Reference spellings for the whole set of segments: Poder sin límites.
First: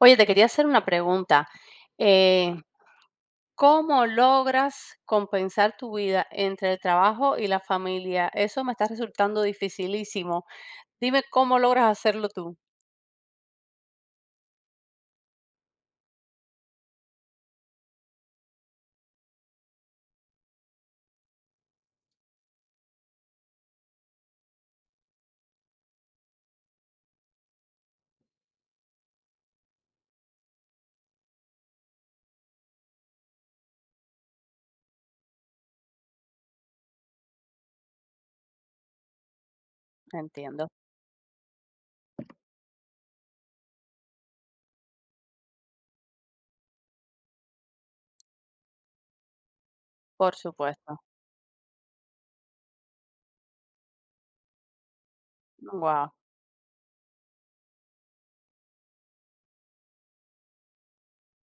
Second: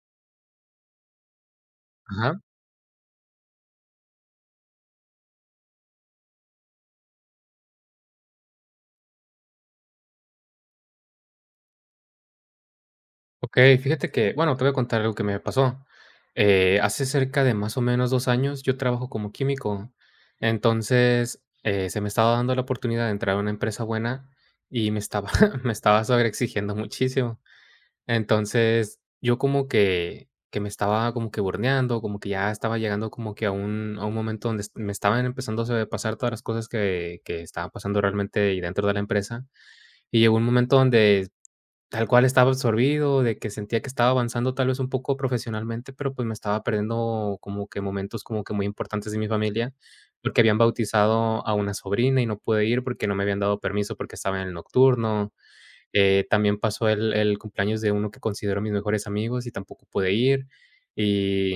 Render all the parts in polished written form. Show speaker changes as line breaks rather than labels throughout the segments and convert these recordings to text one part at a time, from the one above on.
Oye, te quería hacer una pregunta.
Ajá.
Eh, ¿Cómo logras compensar tu vida entre el trabajo y la familia? Eso me está resultando dificilísimo. Dime cómo logras hacerlo tú.
Okey, fíjate que, bueno, te voy a contar algo que me pasó. Hace cerca de más o menos 2 años, yo trabajo como químico. Entonces, se me estaba dando la oportunidad de entrar a una empresa buena y me estaba me estaba sobreexigiendo muchísimo. Entonces, yo como que me estaba como que burneando, como que ya estaba llegando como que a un momento donde me estaban empezando a sobrepasar todas las cosas que estaban pasando realmente y dentro de la empresa. Y llegó un
Entiendo,
momento donde tal cual estaba absorbido, de que sentía que estaba avanzando tal vez un poco profesionalmente, pero, pues, me estaba perdiendo como que momentos como que muy importantes de mi familia,
por
porque habían
supuesto.
bautizado a una sobrina y no pude ir porque no me habían dado permiso porque estaba en el nocturno.
Wow,
También pasó el cumpleaños de uno que considero mis mejores amigos y tampoco pude ir. Y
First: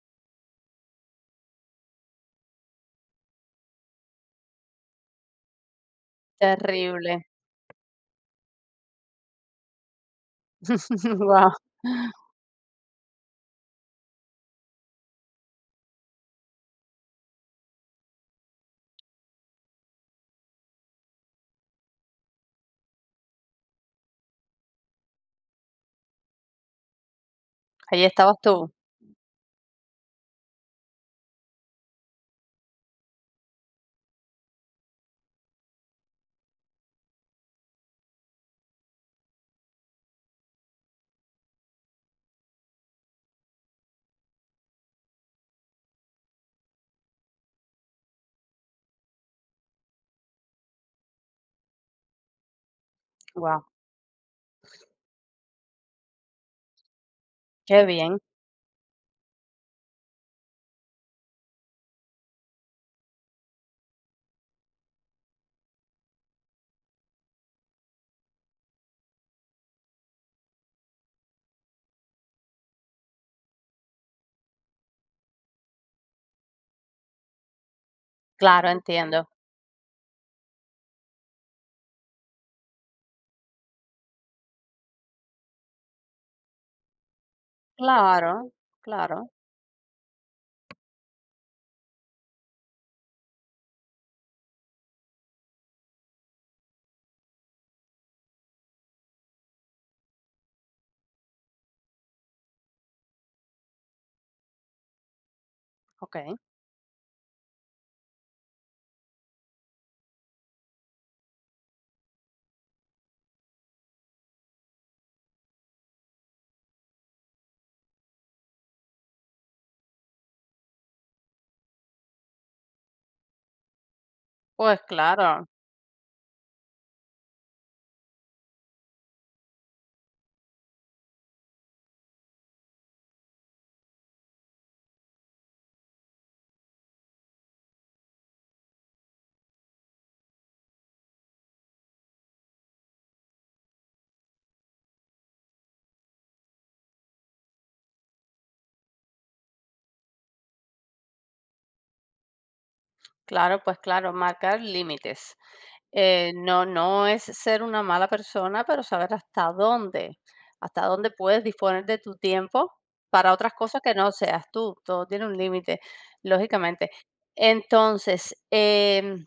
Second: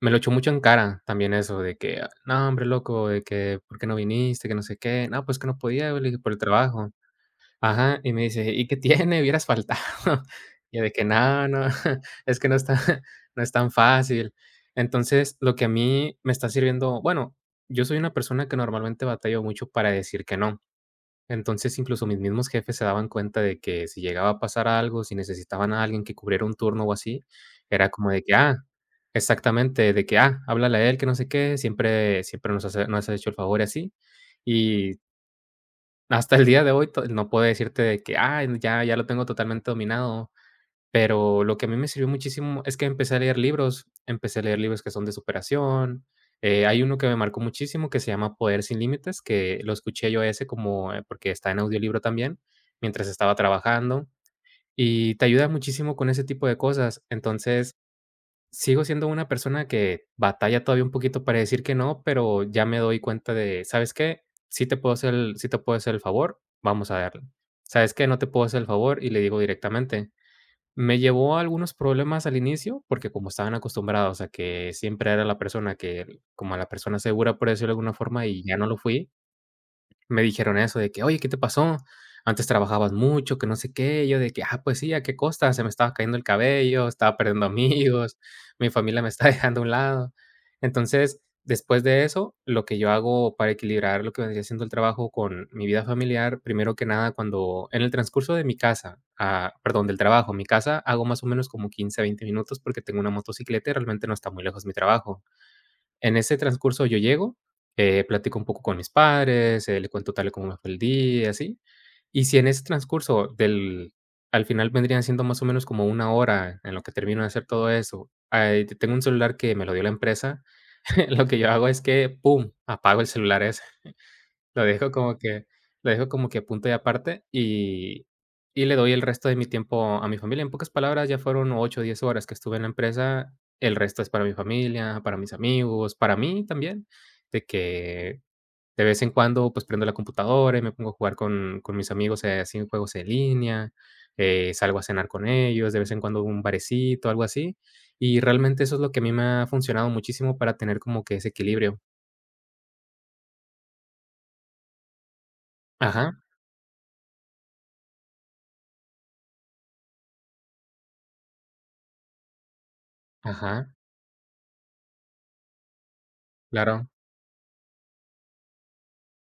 me lo echó mucho en cara también eso de que: "No, hombre, loco, de que, ¿por qué no viniste?, que no sé qué". "No, pues, que no podía", le dije, "por el trabajo".
terrible.
Ajá, y me dice: "¿Y qué tiene? Hubieras faltado". Yo de que: "No,
Wow.
no, es que no está, no es tan fácil". Entonces, lo que a mí me está sirviendo, bueno, yo soy una persona que normalmente batallo mucho para decir que no. Entonces, incluso mis mismos jefes se daban cuenta de que si llegaba a pasar algo, si necesitaban a alguien que cubriera un turno o así, era
Ahí
como de que:
estabas
"Ah",
tú.
exactamente, de que: "Ah, háblale a él, que no sé qué, siempre siempre nos has hecho el favor", y así. Y hasta el día de hoy, to no puedo decirte de que: "Ah, ya lo tengo totalmente dominado", pero lo que a mí me sirvió muchísimo es que empecé a leer libros, empecé a leer libros que son de superación. Hay uno que me marcó muchísimo que se llama Poder sin límites, que lo escuché yo ese como, porque está en audiolibro también, mientras estaba
Wow,
trabajando, y te ayuda muchísimo con ese tipo de cosas. Entonces
qué bien.
sigo siendo una persona que batalla todavía un poquito para decir que no, pero ya me doy cuenta de, ¿sabes qué? Sí te puedo hacer el favor, vamos a darle. ¿Sabes qué? No te puedo hacer el favor y le digo directamente. Me llevó a algunos problemas al inicio, porque como estaban acostumbrados a que siempre era la persona que, como la persona segura, por decirlo de alguna forma, y ya no
Claro,
lo fui,
entiendo.
me dijeron eso de que: "Oye, ¿qué te pasó? Antes trabajabas mucho, que no sé qué". Yo de que: "Ah, pues sí, ¿a qué costa? Se me estaba cayendo el cabello, estaba perdiendo amigos,
Claro,
mi familia me
claro.
está dejando a un lado". Entonces, después de eso, lo que yo hago para equilibrar lo que vendría siendo el trabajo con mi vida familiar, primero que nada, cuando en el transcurso de mi casa, ah, perdón, del trabajo a mi casa, hago más o menos como 15 a 20 minutos porque tengo una motocicleta y realmente no está muy lejos mi trabajo.
Ok.
En ese transcurso yo llego, platico un poco con mis padres, le cuento tal y como me fue el día, así. Y si en ese transcurso del al final vendrían siendo más o menos como una hora en lo que termino de hacer todo eso, ay, tengo un celular que me lo dio la empresa, lo que yo hago es que, pum, apago el celular ese. Lo
Pues
dejo como
claro,
que lo dejo como que a punto y aparte, y le doy el resto de mi tiempo a mi familia. En pocas palabras, ya fueron 8 o 10 horas que estuve en la empresa, el resto es para mi familia, para mis amigos, para mí también, de que de vez en cuando, pues, prendo la computadora y me pongo a jugar con mis amigos, así en juegos en línea, salgo a cenar con ellos, de vez en cuando un barecito, algo así, y realmente eso es lo que a mí me ha funcionado muchísimo para tener como que ese equilibrio.
claro, pues claro, marcar límites.
Ajá,
No, no es ser una mala persona, pero saber hasta dónde puedes disponer de tu tiempo para otras
ajá,
cosas que no seas tú. Todo tiene un límite,
claro,
lógicamente. Entonces,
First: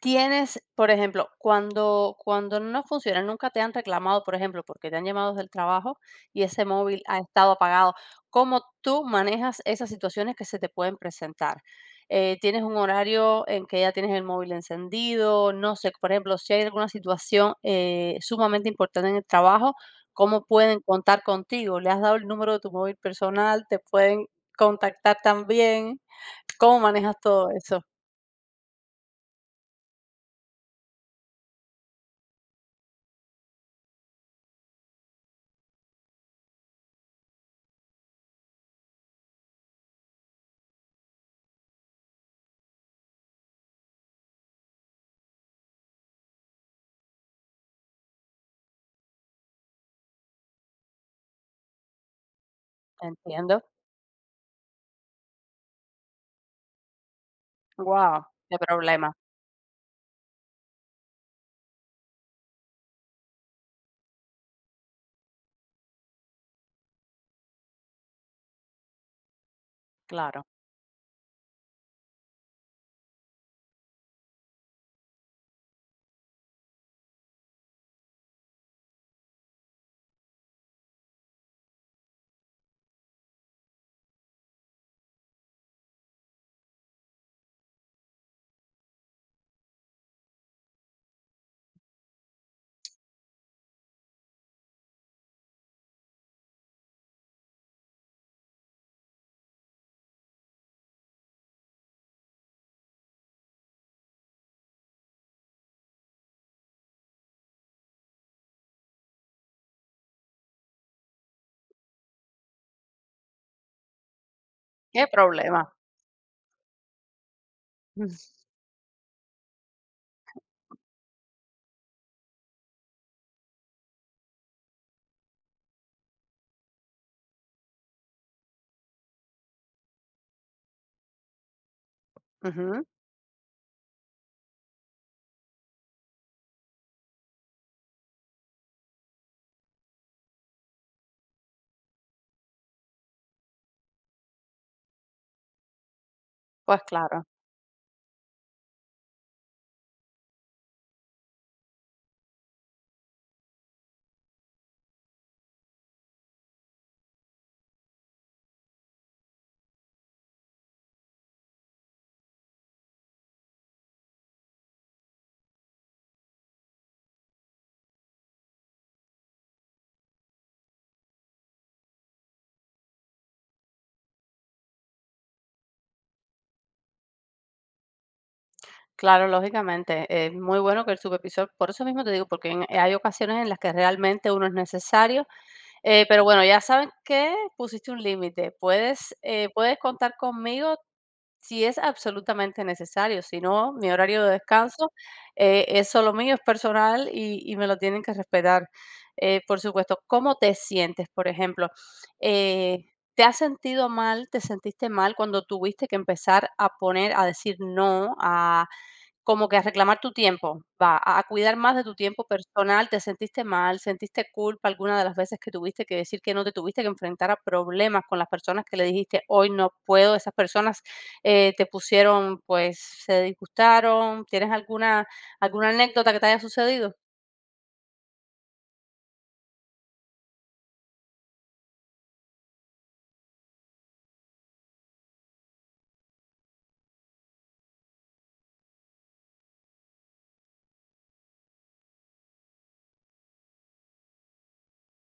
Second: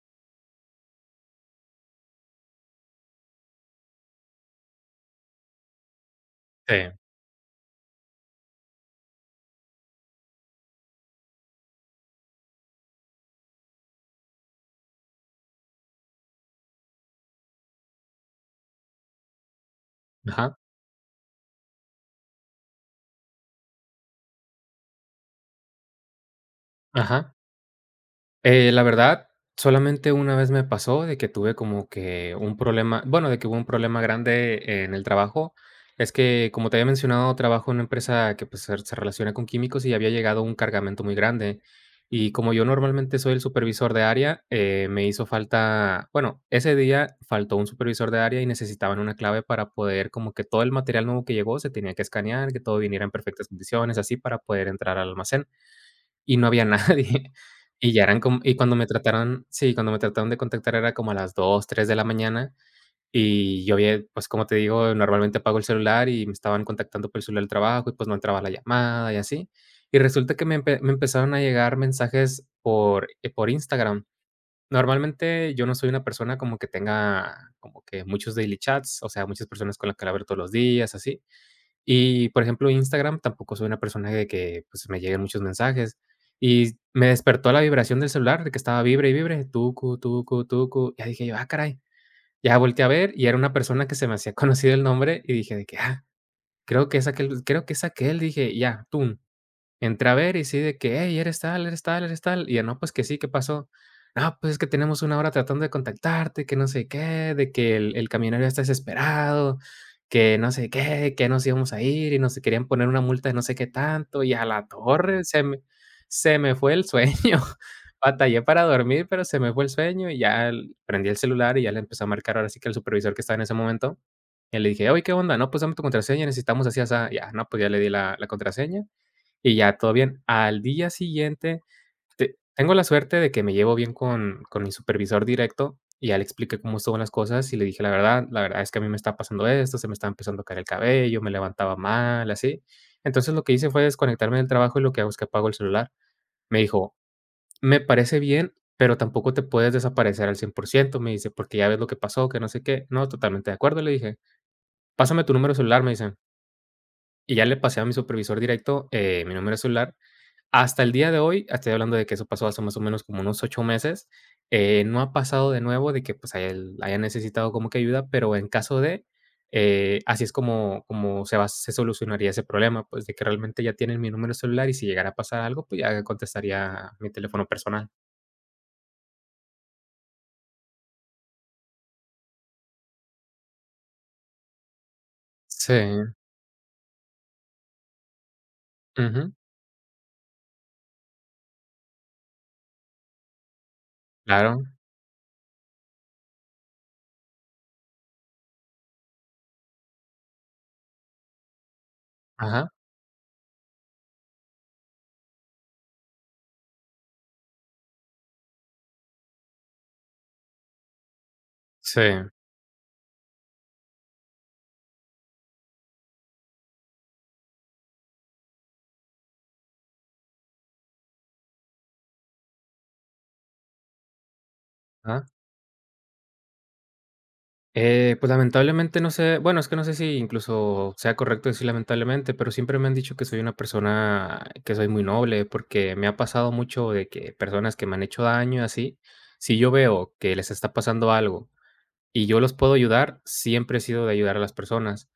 tienes, por ejemplo, cuando no funciona, nunca te han reclamado, por ejemplo, porque te han llamado del trabajo y ese
sí.
móvil ha estado apagado, ¿cómo tú manejas esas situaciones que se te pueden presentar? ¿Tienes un horario en que ya tienes el móvil encendido? No sé, por ejemplo, si hay alguna situación, sumamente importante en el trabajo, ¿cómo
Ajá,
pueden contar contigo? ¿Le has dado el número de tu móvil personal? ¿Te pueden contactar también? ¿Cómo manejas
ajá.
todo eso?
La verdad, solamente una vez me pasó de que tuve como que un problema, bueno, de que hubo un problema grande en el trabajo. Es que, como te había mencionado, trabajo en una empresa que, pues, se relaciona con químicos y había llegado un cargamento muy grande. Y como yo normalmente soy el supervisor de área, me hizo falta, bueno, ese día faltó un supervisor de área y necesitaban una clave para poder, como que todo el material nuevo que llegó se tenía que escanear, que todo viniera en perfectas
Entiendo.
condiciones, así para poder entrar al almacén. Y no había nadie. Y ya eran
Wow,
como y
qué
cuando me
problema,
trataron sí, Cuando me trataron de contactar era como a las 2 3 de la mañana, y yo había, pues, como te digo, normalmente apago el celular y me estaban contactando por el celular del trabajo y, pues, no entraba la llamada y así. Y resulta que
claro,
me empezaron a llegar mensajes por Instagram. Normalmente yo no soy una persona como que tenga como que muchos daily chats, o sea, muchas personas con las que hablo todos los días, así. Y, por ejemplo, Instagram tampoco soy una persona de que, pues, me lleguen muchos mensajes. Y me despertó la vibración del celular de que estaba vibre y vibre, tucu, tucu, tucu. Ya dije yo: "Ah, caray". Ya volteé a ver y era una persona que se me hacía conocido el nombre y dije de que: "Ah, creo que es aquel", dije, ya, tú. Entré a ver y sí de que: "Hey, eres tal, eres tal, eres tal", y ya: "No, pues que sí, ¿qué pasó?". "No, pues es que tenemos una hora tratando de contactarte, que no sé qué, de que el camionero ya está desesperado, que no sé qué, que nos íbamos a ir y nos querían poner una multa de no sé qué tanto", y a la
qué
torre
problema.
se me fue el sueño.
Mm,
Batallé para dormir, pero se me fue el sueño y ya el prendí el celular y ya le empecé a marcar ahora sí que el supervisor que estaba en ese momento. Y le dije: "Oye, ¿qué onda? No, pues dame tu contraseña, necesitamos así, asá". Ya, no, pues ya le di la contraseña y ya todo bien. Al día siguiente, te tengo
ujú,
la suerte de que me llevo bien con mi supervisor directo, y ya le expliqué cómo estuvo las cosas, y le dije: La verdad es que a mí me está pasando esto, se me está empezando a caer el cabello, me levantaba mal, así". Entonces, lo que hice fue desconectarme del trabajo, y lo que hago es que apago el celular. Me
pues
dijo:
claro,
"Me parece bien, pero tampoco te puedes desaparecer al cien por ciento", me dice, "porque ya ves lo que pasó, que no sé qué". "No, totalmente de acuerdo", le dije. "Pásame tu número de celular", me dice. Y ya le pasé a mi supervisor directo, mi número de celular. Hasta el día de hoy, estoy hablando de que eso pasó hace más o menos como unos 8 meses, no ha pasado de nuevo de que, pues, haya necesitado como que ayuda, pero en caso de, así es como se solucionaría ese problema, pues, de que realmente ya tienen mi número de celular y si llegara a pasar algo, pues, ya contestaría mi teléfono personal.
claro, lógicamente, es muy bueno que el supervisor, por eso mismo te digo, porque en hay ocasiones en las que realmente uno es necesario,
Sí,
pero bueno, ya saben que pusiste un límite, puedes,
ujú,
puedes contar conmigo. Si es absolutamente necesario, si no, mi horario de
claro,
descanso es solo mío, es personal y me lo tienen que respetar. Por supuesto, ¿cómo te sientes, por ejemplo?
ajá,
Eh, ¿Te has sentido mal, te sentiste mal cuando tuviste que empezar a poner, a decir no, como que a reclamar tu tiempo, va, a cuidar más de tu
sí,
tiempo personal, te sentiste mal, sentiste culpa alguna de las veces que tuviste que decir que no, te tuviste que enfrentar a problemas con las personas que le dijiste: "Hoy no puedo", esas personas, te pusieron, pues, se disgustaron, ¿tienes alguna
ajá.
anécdota que te haya sucedido?
Pues, lamentablemente no sé, bueno, es que no sé si incluso sea correcto decir lamentablemente, pero siempre me han dicho que soy una persona que soy muy noble, porque me ha pasado mucho de que personas que me han hecho daño y así, si yo veo que les está pasando algo y yo los puedo ayudar, siempre he sido de ayudar a las personas.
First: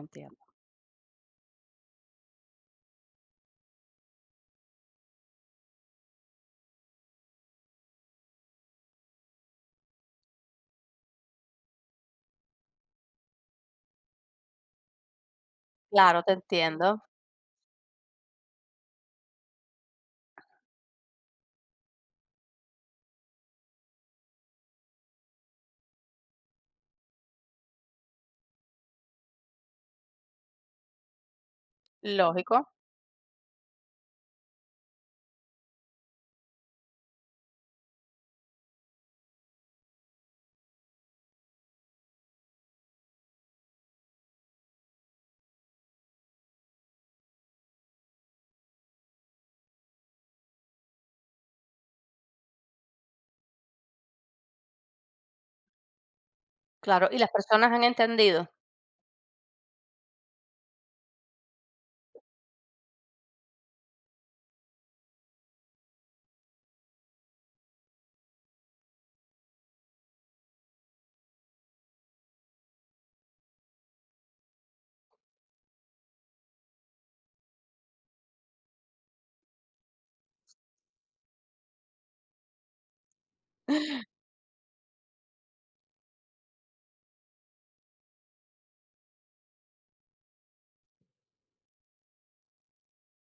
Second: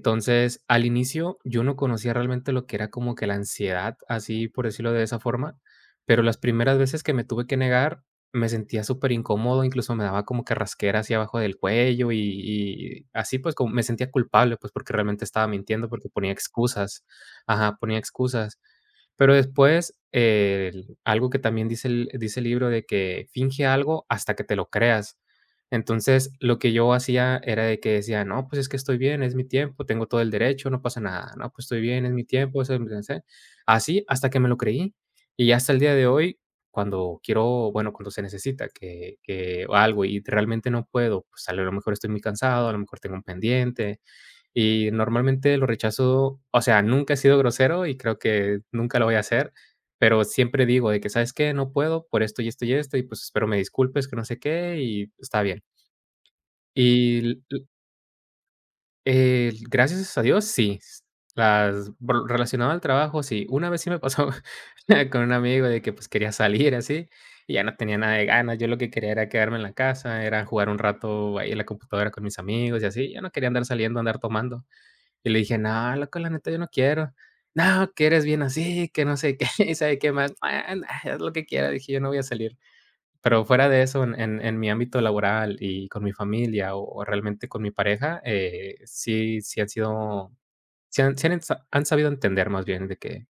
Entiendo.
al inicio yo no conocía realmente lo que era como que la ansiedad, así por decirlo de esa forma, pero las primeras veces que me tuve que negar, me sentía súper incómodo, incluso me daba como que rasquera hacia abajo del cuello y así pues como me sentía culpable, pues porque realmente estaba mintiendo, porque
Claro, te
ponía
entiendo,
excusas, ajá, ponía excusas. Pero después, algo que también dice el libro de que finge algo hasta que te lo creas. Entonces, lo que yo hacía era de que decía: "No, pues, es que estoy bien, es mi tiempo, tengo todo el derecho, no pasa nada. No, pues, estoy bien, es mi tiempo",
lógico,
así hasta que me lo creí. Y hasta el día de hoy, cuando quiero, bueno, cuando se necesita que algo y realmente no puedo, pues, a lo mejor estoy muy cansado, a lo mejor tengo un pendiente, y normalmente lo rechazo, o sea, nunca he sido grosero y creo que nunca lo voy a hacer, pero siempre digo de que: "¿Sabes qué? No puedo por esto y esto y esto, y, pues, espero me disculpes", que no sé qué, y está bien.
claro, ¿y las
Y,
personas han entendido?
gracias a Dios, sí. Las br relacionado al trabajo, sí. Una vez sí me pasó con un amigo de que, pues, quería salir así, y ya no tenía nada de ganas. Yo lo que quería era quedarme en la casa, era jugar un rato ahí en la computadora con mis amigos y así. Yo no quería andar saliendo, andar tomando. Y le dije: "No, loco, la neta yo no quiero". "No, que eres bien así, que no sé qué, y sabe qué más". "Ah, nah, haz lo que quieras", dije, "yo no voy a salir". Pero fuera de eso, en mi ámbito laboral y con mi familia, o realmente con mi pareja, sí han sido han sabido entender más bien de que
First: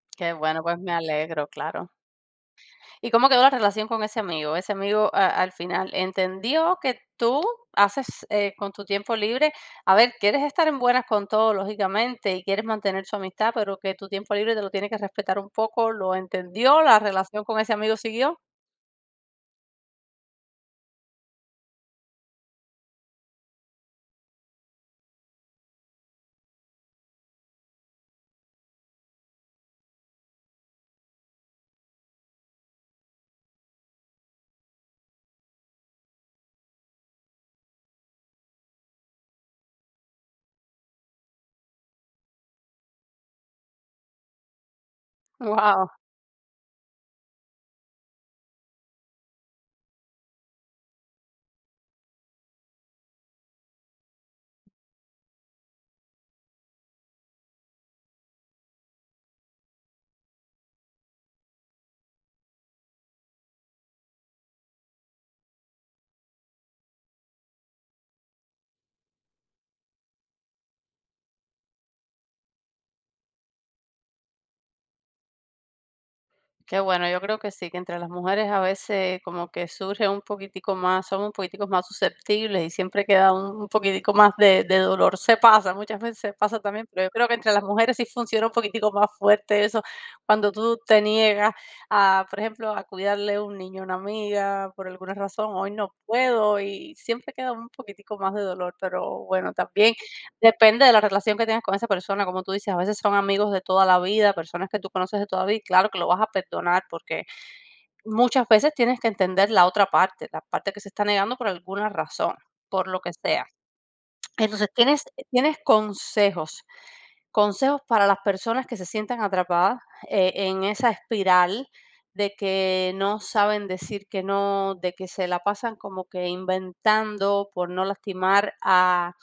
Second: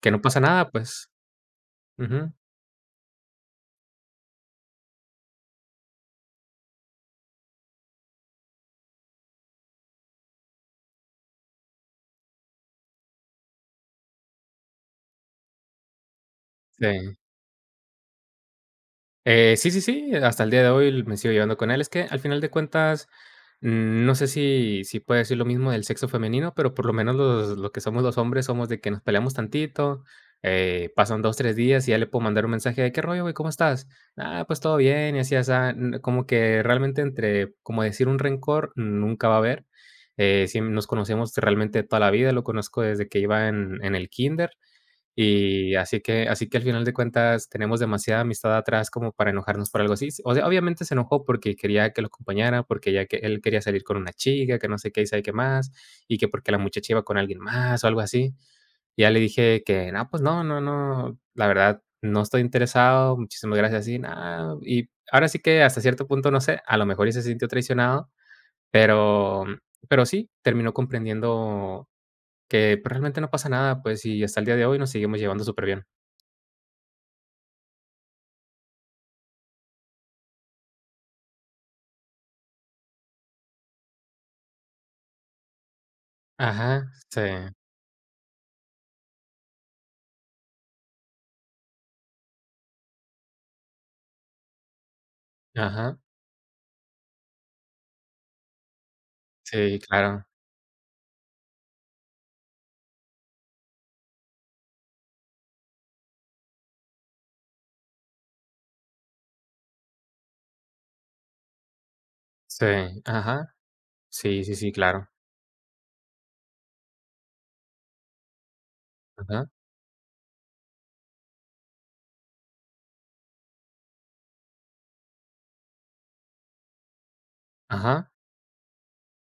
no
Qué
pasa
bueno,
nada,
pues me
pues.
alegro, claro.
Ujú.
¿Y cómo quedó la relación con ese amigo? Ese amigo, a al final, ¿entendió que tú haces, con tu tiempo libre? A ver, quieres estar en buenas con todo, lógicamente, y quieres mantener su amistad, pero que tu tiempo libre te lo tiene que respetar un poco, ¿lo entendió? ¿La
Sí.
relación con ese amigo siguió?
Sí, sí, sí, hasta el día de hoy me sigo llevando con él. Es que al final de cuentas, no sé si puedo decir lo mismo del sexo femenino, pero por lo menos lo que somos los hombres somos de que nos peleamos tantito, pasan 2, 3 días y ya le puedo mandar un mensaje de qué rollo, güey, ¿cómo estás? Ah, pues todo bien, y así, así, como que realmente entre, como decir un rencor, nunca va a haber. Sí, nos conocemos realmente de toda la vida, lo conozco desde que iba en el kinder y
Wow.
así que al final de cuentas tenemos demasiada amistad atrás como para enojarnos por algo así. Sí. O sea, obviamente se enojó porque quería que lo acompañara, porque ya que él quería salir con una chica, que no sé qué y sabe qué más, y que porque la muchacha iba con alguien más o algo así. Y ya le dije que: "No, pues no, no, no, la verdad no estoy interesado, muchísimas gracias", y nada. Y ahora sí que hasta cierto punto, no sé, a lo mejor y se sintió traicionado, pero pero sí, terminó comprendiendo que, pues, realmente no pasa nada, pues, y hasta el día de hoy nos seguimos llevando súper bien.
Qué bueno, yo creo que sí, que entre las mujeres a veces como que surge un poquitico más, somos un poquitico más susceptibles y siempre queda un poquitico más de dolor. Se pasa, muchas veces se pasa también,
Ajá,
pero yo
sí,
creo que entre las mujeres sí funciona un poquitico más fuerte eso, cuando tú te niegas a, por ejemplo, a cuidarle a un niño, a una amiga, por alguna razón, hoy no
ajá,
puedo y siempre queda un poquitico más de dolor, pero bueno,
sí,
también
claro,
depende de la relación que tengas con esa persona, como tú dices, a veces son amigos de toda la vida, personas que tú conoces de toda la vida, y claro que lo vas a perdonar, porque muchas veces tienes que entender la otra parte, la parte que se está negando por alguna razón,
sí,
por lo que sea.
ajá, sí, sí,
Entonces,
sí,
¿tienes
claro,
tienes consejos consejos para las personas que se sientan
ajá,
atrapadas en esa espiral de que no saben decir que no, de que se la pasan como que inventando por no
ajá,
lastimar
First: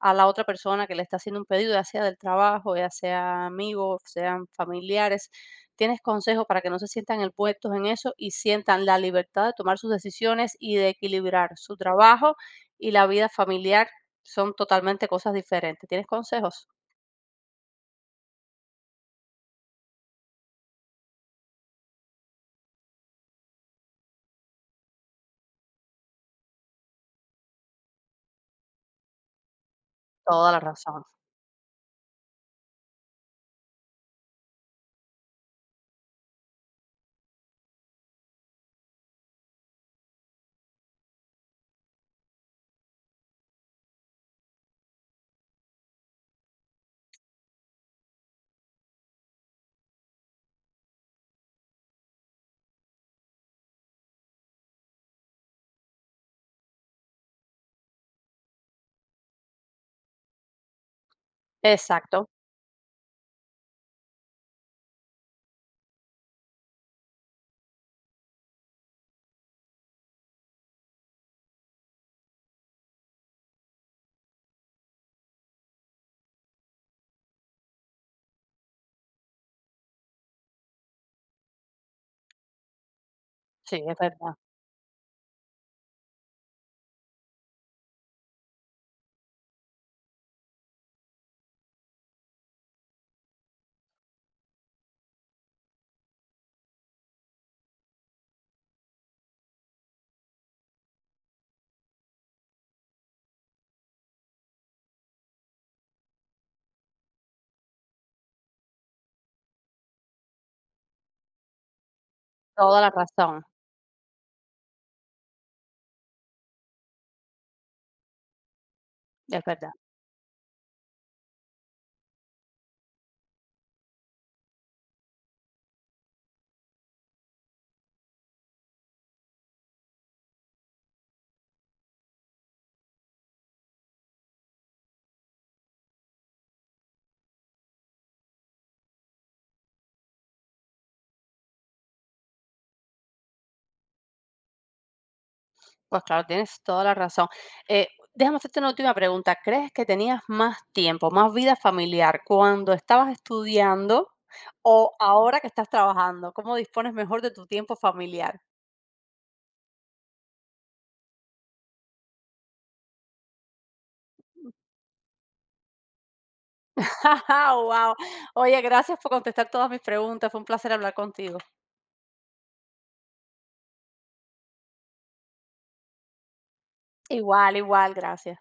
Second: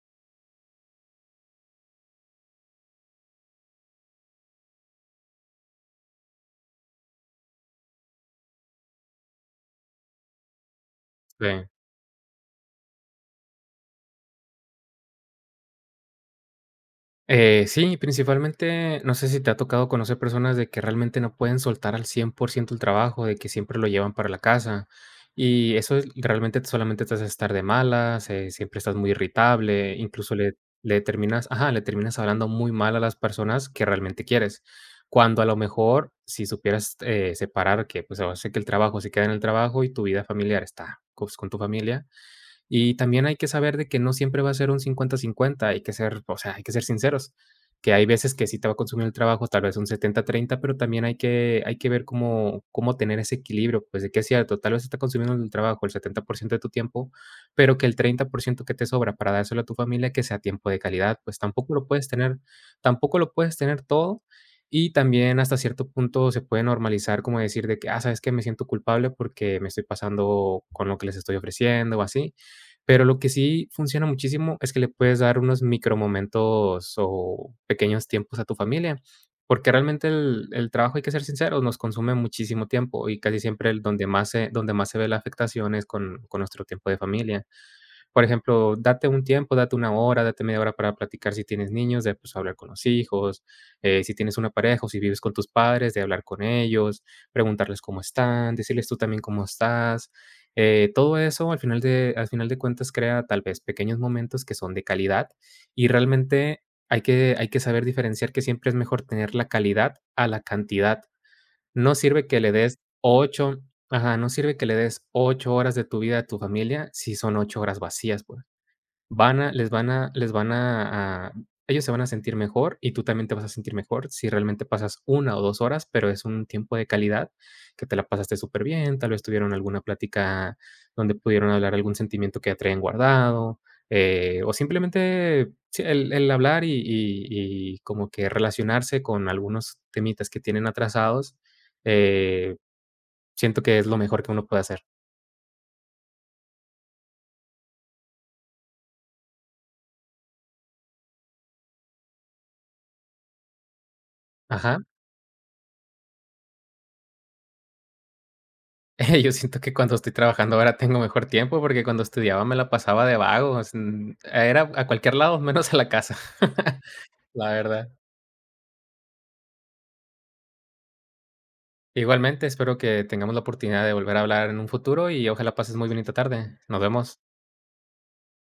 a la otra persona que le está haciendo un pedido, ya sea del trabajo, ya sea amigos, sean familiares. ¿Tienes consejos para que no se sientan envueltos en eso y sientan la libertad de tomar sus decisiones y de equilibrar
sí.
su trabajo y la vida familiar? Son totalmente cosas diferentes. ¿Tienes consejos?
Sí, principalmente, no sé si te ha tocado conocer personas de que realmente no pueden soltar al 100% el trabajo, de que siempre lo llevan para la casa. Y eso es- realmente te- solamente te hace estar de malas, siempre estás muy irritable, incluso
Toda la
le
razón.
terminas, ajá, le terminas hablando muy mal a las personas que realmente quieres. Cuando a lo mejor, si supieras separar que pues, hace que el trabajo se queda en el trabajo y tu vida familiar está pues, con tu familia, y también hay que saber de que no siempre va a ser un 50/50 hay que ser, o sea, hay que ser sinceros, que hay veces que sí te va a consumir el trabajo, tal vez un 70/30 pero también hay que ver cómo tener ese equilibrio, pues, de que es cierto, tal vez está consumiendo el trabajo el 70% de tu tiempo, pero que el 30% que te sobra para dárselo a tu familia, que sea tiempo de calidad, pues,
Exacto.
tampoco lo puedes tener todo. Y también hasta cierto punto se puede normalizar como decir de que: "Ah, ¿sabes que Me siento culpable porque me estoy pasando con lo que les estoy ofreciendo o así". Pero lo que sí funciona muchísimo es que le puedes dar unos micromomentos o pequeños tiempos a tu familia, porque realmente el trabajo, hay que ser sinceros, nos consume muchísimo tiempo y casi siempre
Sí,
el
es verdad.
donde más se ve la afectación es con nuestro tiempo de familia. Por ejemplo, date un tiempo, date 1 hora, date 1/2 hora para platicar si tienes niños, de, pues, hablar con los hijos, si tienes una pareja o si vives con tus padres, de hablar con ellos, preguntarles cómo están, decirles tú también cómo estás. Todo eso al final de cuentas crea tal vez pequeños momentos que son de calidad y realmente hay que saber diferenciar que siempre es mejor tener la calidad a la cantidad. No sirve que le des
Toda la razón.
8, ajá, no sirve que le des 8 horas de tu vida a tu familia si son 8 horas vacías, pues. Van
Es
a les
verdad.
van a les van a ellos se van a sentir mejor y tú también te vas a sentir mejor si realmente pasas 1 o 2 horas, pero es un tiempo de calidad que te la pasaste súper bien, tal vez tuvieron alguna plática donde pudieron hablar algún sentimiento que ya traían guardado, o simplemente sí, el hablar y como que relacionarse con algunos temitas que tienen atrasados, eh, siento que es lo mejor que uno puede hacer.
Pues claro, tienes toda la razón. Eh, déjame hacerte una última pregunta. ¿Crees que tenías más tiempo, más vida familiar cuando estabas estudiando
Ajá.
o ahora que estás trabajando? ¿Cómo dispones mejor de tu tiempo familiar?
Yo siento que cuando estoy trabajando ahora tengo mejor tiempo, porque cuando estudiaba me la pasaba de vago, era a cualquier lado, menos a la casa, la verdad.
Wow. Oye, gracias por contestar todas mis preguntas. Fue un placer hablar contigo.
Igualmente, espero que tengamos la oportunidad de volver a hablar en un futuro y ojalá pases muy bonita tarde. Nos vemos.
Igual, igual, gracias.